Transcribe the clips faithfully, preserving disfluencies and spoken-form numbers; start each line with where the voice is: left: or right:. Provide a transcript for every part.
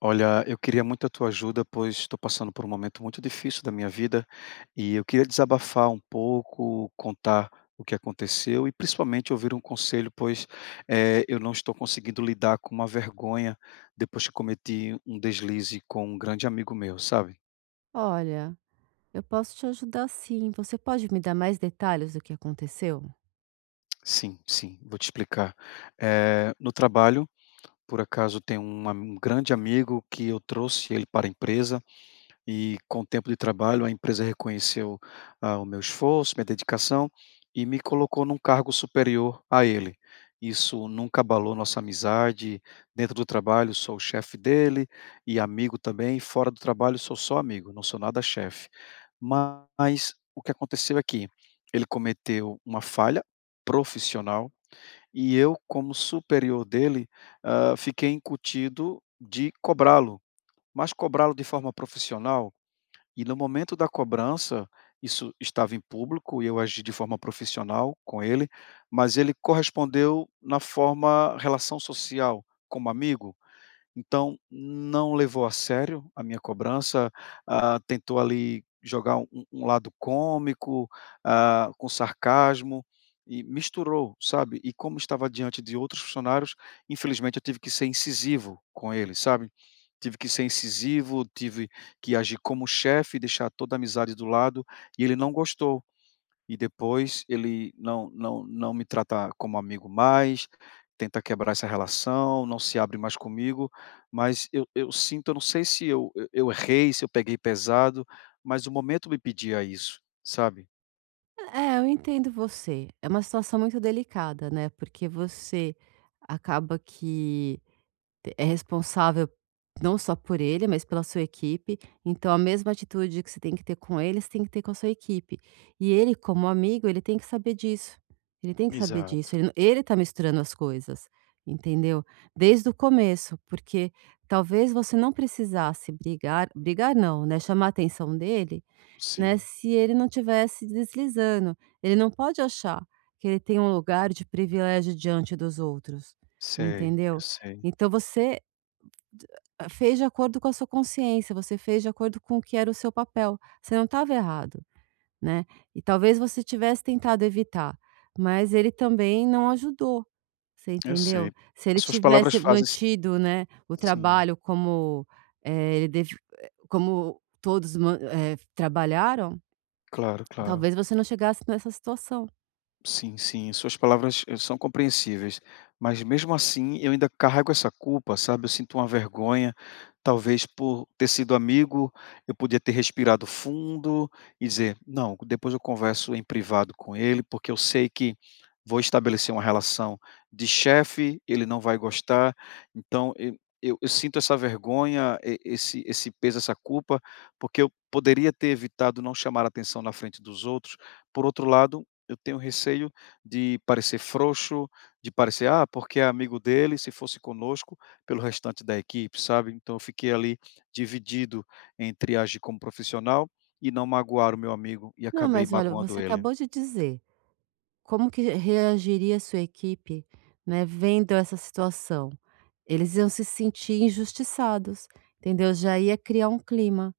left: Olha, eu queria muito a tua ajuda, pois estou passando por um momento muito difícil da minha vida e eu queria desabafar um pouco, contar o que aconteceu e principalmente ouvir um conselho, pois eh, eu não estou conseguindo lidar com uma vergonha depois que cometi um deslize com um grande amigo meu, sabe?
right: Olha, eu posso te ajudar sim. Você pode me dar mais detalhes do que aconteceu?
left: Sim, sim, vou te explicar. Eh, no trabalho, por acaso, tem um, am- um grande amigo que eu trouxe ele para a empresa. E com o tempo de trabalho, a empresa reconheceu ah, o meu esforço, minha dedicação e me colocou num cargo superior a ele. Isso nunca abalou nossa amizade. Dentro do trabalho, sou o chefe dele e amigo também. Fora do trabalho, sou só amigo, não sou nada chefe. Mas o que aconteceu é que ele cometeu uma falha profissional e eu, como superior dele, ah, fiquei incutido de cobrá-lo, mas cobrá-lo de forma profissional. E no momento da cobrança, isso estava em público e eu agi de forma profissional com ele, mas ele correspondeu na forma relação social, como amigo. Então, não levou a sério a minha cobrança, ah, tentou ali jogar um um lado cômico, ah, com sarcasmo e misturou, sabe. E como estava diante de outros funcionários, infelizmente eu tive que ser incisivo com ele, sabe. Tive que ser incisivo, tive que agir como chefe, deixar toda a amizade do lado, e ele não gostou. E depois ele não não não me trata como amigo mais, tenta quebrar essa relação, não se abre mais comigo, mas eu eu sinto, eu não sei se eu eu eu errei, se eu peguei pesado, mas o momento me pedia isso, sabe?
right: É, eu entendo você. É uma situação muito delicada, né? Porque você acaba que é responsável não só por ele, mas pela sua equipe. Então, a mesma atitude que você tem que ter com ele, você tem que ter com a sua equipe. E ele, como amigo, ele tem que saber disso. Ele tem que saber
left: Exato,
right: disso. Ele, não- Ele tá misturando as coisas, entendeu? Desde o começo, porque talvez você não precisasse brigar, brigar não, né? Chamar a atenção dele, né?
left: sim,
right: Se ele não tivesse deslizando. Ele não pode achar que ele tem um lugar de privilégio diante dos outros,
left: sei, eu
right: entendeu?
left: sei,
right: Então você D ah, fez de acordo com a sua consciência, você fez de acordo com o que era o seu papel, você não estava errado, né. E talvez você tivesse tentado evitar, mas ele também não ajudou, você
left: eu sei.
right: entendeu? Se ele
left: As suas palavras
right: tivesse
left: fazem sen-
right: mantido, né, o
left: Sim,
right: trabalho como, eh, ele deve eh, como todos man eh, trabalharam,
left: claro, claro.
right: talvez você não chegasse nessa situação.
left: Sim, sim, suas palavras, eh, são compreensíveis, mas mesmo assim eu ainda carrego essa culpa, sabe, eu sinto uma vergonha, talvez por ter sido amigo, eu podia ter respirado fundo e dizer: "Não, depois eu converso em privado com ele, porque eu sei que vou estabelecer uma relação de chefe, ele não vai gostar", então eu eu eu sinto essa vergonha, e esse esse peso, essa culpa, porque eu poderia ter evitado não chamar atenção na frente dos outros. Por outro lado, eu tenho receio de parecer frouxo, de parecer: "Ah, porque é amigo dele", se fosse conosco, pelo restante da equipe, sabe. Então eu fiquei ali dividido entre agir como profissional e não magoar o meu amigo, e
right: "Não,
left: acabei
right: mas olha,
left: magoando
right: você
left: ele.
right: acabou de dizer." Como que reagiria sua equipe, né, vendo essa situação? Eles iam se sentir injustiçados, entendeu? Já ia criar um clima.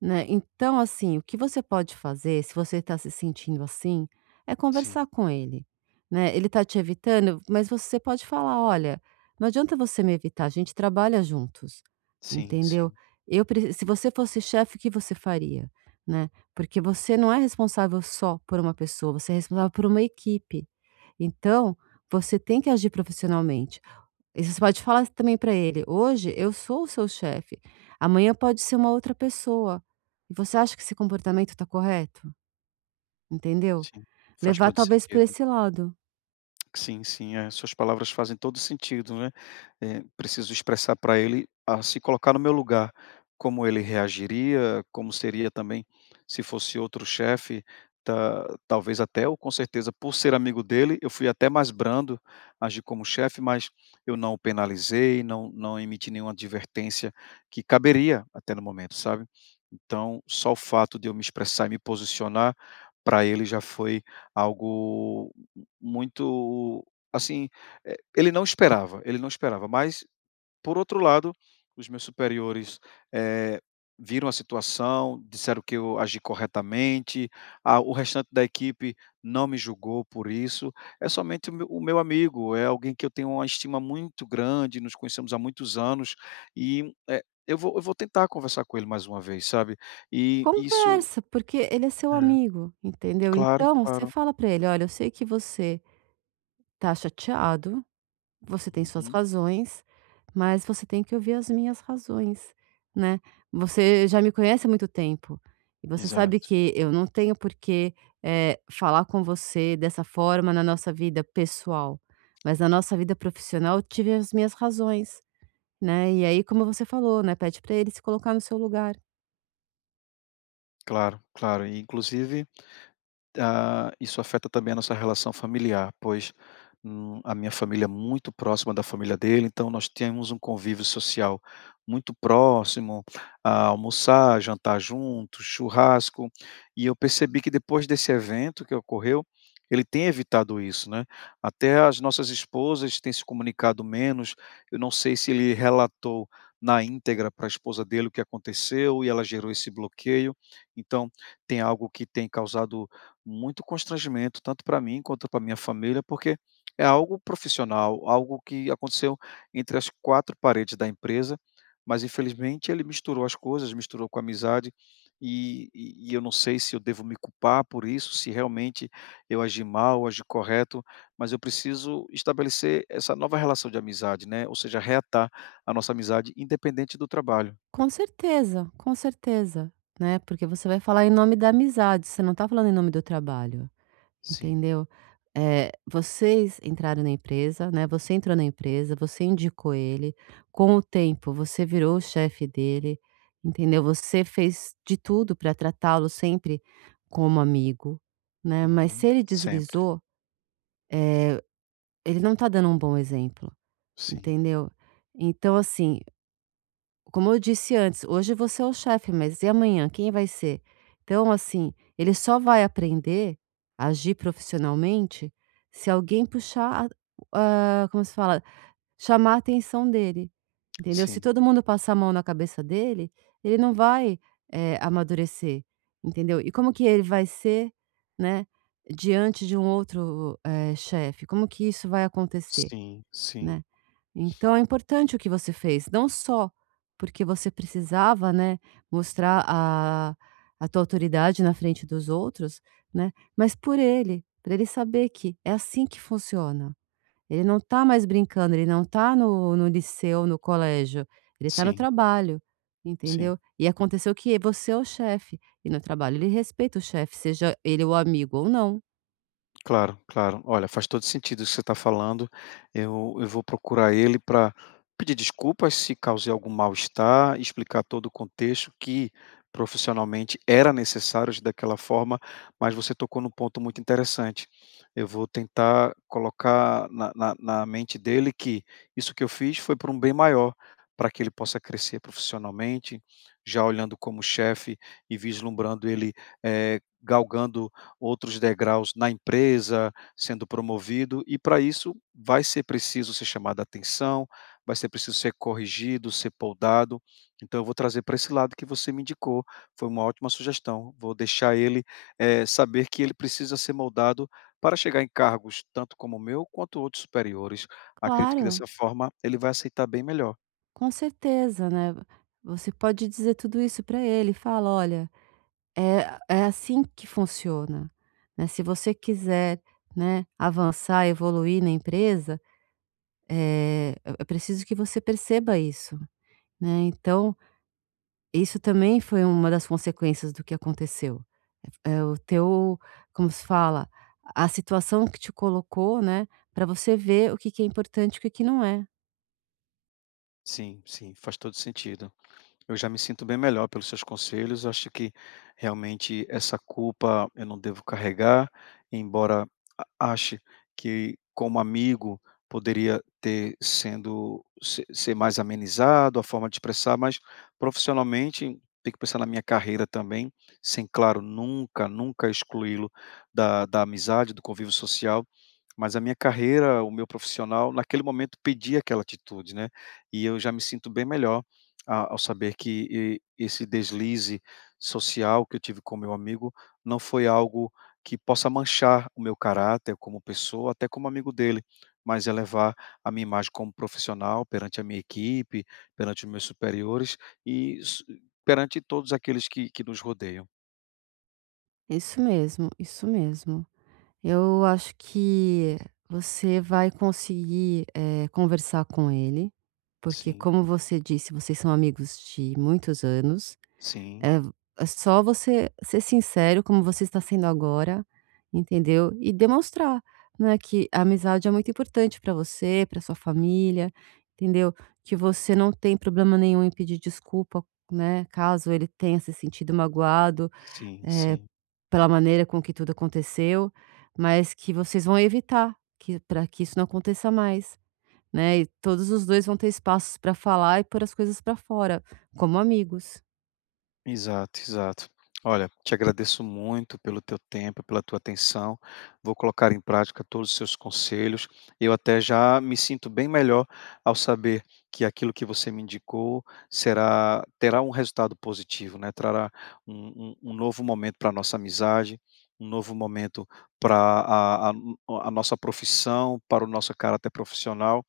right: Né, então assim, o que você pode fazer, se você está se sentindo assim, é
left: Sim,
right: conversar com ele, né. Ele está te evitando, mas você pode falar: "Olha, não adianta você me evitar, a gente trabalha juntos,
left: sim,
right: entendeu?
left: sim,
right: Eu preci se você fosse chefe, o que você faria?", né. Porque você não é responsável só por uma pessoa, você é responsável por uma equipe. Então, você tem que agir profissionalmente. E você pode falar também para ele: "Hoje eu sou o seu chefe, amanhã pode ser uma outra pessoa. E você acha que esse comportamento está correto?", entendeu?
left: sim. Faz
right: Levar
left: todo
right: talvez por
left: sentido.
right: esse lado.
left: Sim, sim, é, suas palavras fazem todo sentido, né? Eh, preciso expressar para ele a se colocar no meu lugar, como ele reagiria, como seria também se fosse outro chefe, ta- talvez até, ou com certeza, por ser amigo dele, eu fui até mais brando, agi como chefe, mas eu não o penalizei, não, não emiti nenhuma advertência que caberia até no momento, sabe? Então, só o fato de eu me expressar e me posicionar para ele já foi algo muito, assim, eh, ele não esperava, ele não esperava, mas por outro lado, os meus superiores, eh, viram a situação, disseram que eu agi corretamente, a o restante da equipe não me julgou por isso, é somente o meu o meu amigo, é alguém que eu tenho uma estima muito grande, nos conhecemos há muitos anos e, eh, eu vou eu vou tentar conversar com ele mais uma vez, sabe. E isso.
right: Conversa, porque ele é seu
left: É.
right: amigo, entendeu?
left: Claro,
right: Então, você
left: claro.
right: fala para ele: "Olha, eu sei que você tá chateado, você tem suas
left: Uhum.
right: razões, mas você tem que ouvir as minhas razões, né. Você já me conhece há muito tempo, e você sabe
left: Exato.
right: que eu não tenho por que, eh, falar com você dessa forma na nossa vida pessoal, mas na nossa vida profissional eu tive as minhas razões, né. E aí, como você falou, né, pede para ele se colocar no seu lugar.
left: Claro, claro. E inclusive. Ah, isso afeta também a nossa relação familiar, pois, hum, a minha família é muito próxima da família dele, então nós temos um convívio social muito próximo, ah, almoçar, jantar juntos, churrasco, e eu percebi que depois desse evento que ocorreu, ele tem evitado isso, né. Até as nossas esposas têm se comunicado menos, eu não sei se ele relatou na íntegra para a esposa dele o que aconteceu e ela gerou esse bloqueio, então tem algo que tem causado muito constrangimento, tanto para mim quanto para minha família, porque é algo profissional, algo que aconteceu entre as quatro paredes da empresa, mas infelizmente ele misturou as coisas, misturou com a amizade, e e e eu não sei se eu devo me culpar por isso, se realmente eu agi mal, agi correto, mas eu preciso estabelecer essa nova relação de amizade, né, ou seja, reatar a nossa amizade independente do trabalho.
right: Com certeza, com certeza, né, porque você vai falar em nome da amizade, você não tá falando em nome do trabalho.
left: Sim.
right: Entendeu? Eh, vocês entraram na empresa, né, você entrou na empresa, você indicou ele, com o tempo você virou o chefe dele, entendeu? Você fez de tudo para tratá-lo sempre como amigo, né, mas
left: Uhum.
right: se ele
left: Sempre.
right: deslizou, ele não tá dando um bom exemplo,
left: Sim,
right: entendeu? Então assim, como eu disse antes, hoje você é o chefe, mas e amanhã, quem vai ser? Então, assim, ele só vai aprender a agir profissionalmente se alguém puxar, a- ah, como se fala, chamar a atenção dele, entendeu? Se
left: sim,
right: todo mundo passar a mão na cabeça dele, ele não vai eh, amadurecer, entendeu? E como que ele vai ser, né, diante de um outro eh, chefe? Como que isso vai acontecer,
left: sim, sim.
right: né? Então é importante o que você fez, não só porque você precisava, né, mostrar a a tua autoridade na frente dos outros, né, mas por ele, pra ele saber que é assim que funciona. Ele não tá mais brincando, ele não tá no no liceu, no colégio, ele tá no
left: Sim.
right: trabalho,
left: Sim,
right: entendeu. E aconteceu que você é o chefe, e no trabalho ele respeita o chefe, seja ele o amigo ou não.
left: claro, claro. Olha, faz todo sentido isso que você está falando. Eu, eu vou procurar ele para pedir desculpas se causei algum mal-estar, explicar todo o contexto que profissionalmente era necessário agir daquela forma, mas você tocou num ponto muito interessante. Eu vou tentar colocar na, na, na mente dele que isso que eu fiz foi por um bem maior, para que ele possa crescer profissionalmente, já olhando como chefe e vislumbrando ele eh, galgando outros degraus na empresa, sendo promovido, e para isso vai ser preciso ser chamado a atenção, vai ser preciso ser corrigido, ser podado. Então eu vou trazer para esse lado que você me indicou, foi uma ótima sugestão. Vou deixar ele eh, saber que ele precisa ser moldado para chegar em cargos tanto como o meu quanto outros superiores. Acredito que dessa
right: Claro,
left: forma ele vai aceitar bem melhor.
right: com certeza, né. Você pode dizer tudo isso para ele, fala: "Olha, é é assim que funciona, né, se você quiser, né, avançar, evoluir na empresa, eh, é é preciso que você perceba isso, né, então, isso também foi uma das consequências do que aconteceu. É é o teu como se fala? A situação que te colocou, né, para você ver o que que é importante e o que que não é.
left: Sim, sim, faz todo sentido. Eu já me sinto bem melhor pelos seus conselhos. Acho que realmente essa culpa eu não devo carregar, embora a- ache que como amigo poderia ter sendo se- ser mais amenizado a forma de expressar, mas profissionalmente tenho que pensar na minha carreira também, sem claro nunca, nunca excluí-lo da, da amizade, do convívio social. Mas a minha carreira, o meu profissional, naquele momento pedia aquela atitude, né? E eu já me sinto bem melhor a ao saber que e esse deslize social que eu tive com meu amigo não foi algo que possa manchar o meu caráter como pessoa, até como amigo dele, mas elevar a minha imagem como profissional perante a minha equipe, perante os meus superiores e s perante todos aqueles que que nos rodeiam.
right: Isso mesmo, isso mesmo. Eu acho que você vai conseguir, eh, conversar com ele, porque
left: Sim,
right: como você disse, vocês são amigos de muitos anos,
left: sim,
right: eh, é só você ser sincero como você está sendo agora, entendeu? E demonstrar, né, que a amizade é muito importante para você, para sua família, entendeu? Que você não tem problema nenhum em pedir desculpa, né, caso ele tenha se sentido magoado
left: sim, sim.
right: pela maneira com que tudo aconteceu, mas que vocês vão evitar que para que isso não aconteça mais, né, e todos os dois vão ter espaços para falar e pôr as coisas para fora, como amigos.
left: Exato, exato. Olha, te agradeço muito pelo teu tempo, pela tua atenção. Vou colocar em prática todos os seus conselhos. Eu até já me sinto bem melhor ao saber que aquilo que você me indicou será terá um resultado positivo, né? Trará um, um- um novo momento para a nossa amizade, um novo momento para a, a- a nossa profissão, para o nosso caráter profissional.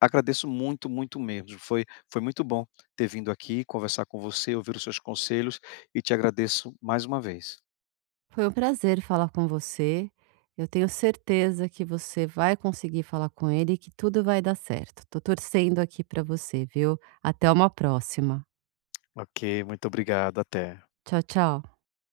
left: Agradeço muito, muito mesmo. Foi foi muito bom ter vindo aqui conversar com você, ouvir os seus conselhos e te agradeço mais uma vez.
right: Foi um prazer falar com você, eu tenho certeza que você vai conseguir falar com ele e que tudo vai dar certo. Tô torcendo aqui para você, viu. Até uma próxima.
left: Ok, muito obrigado. Até.
right: Tchau, tchau.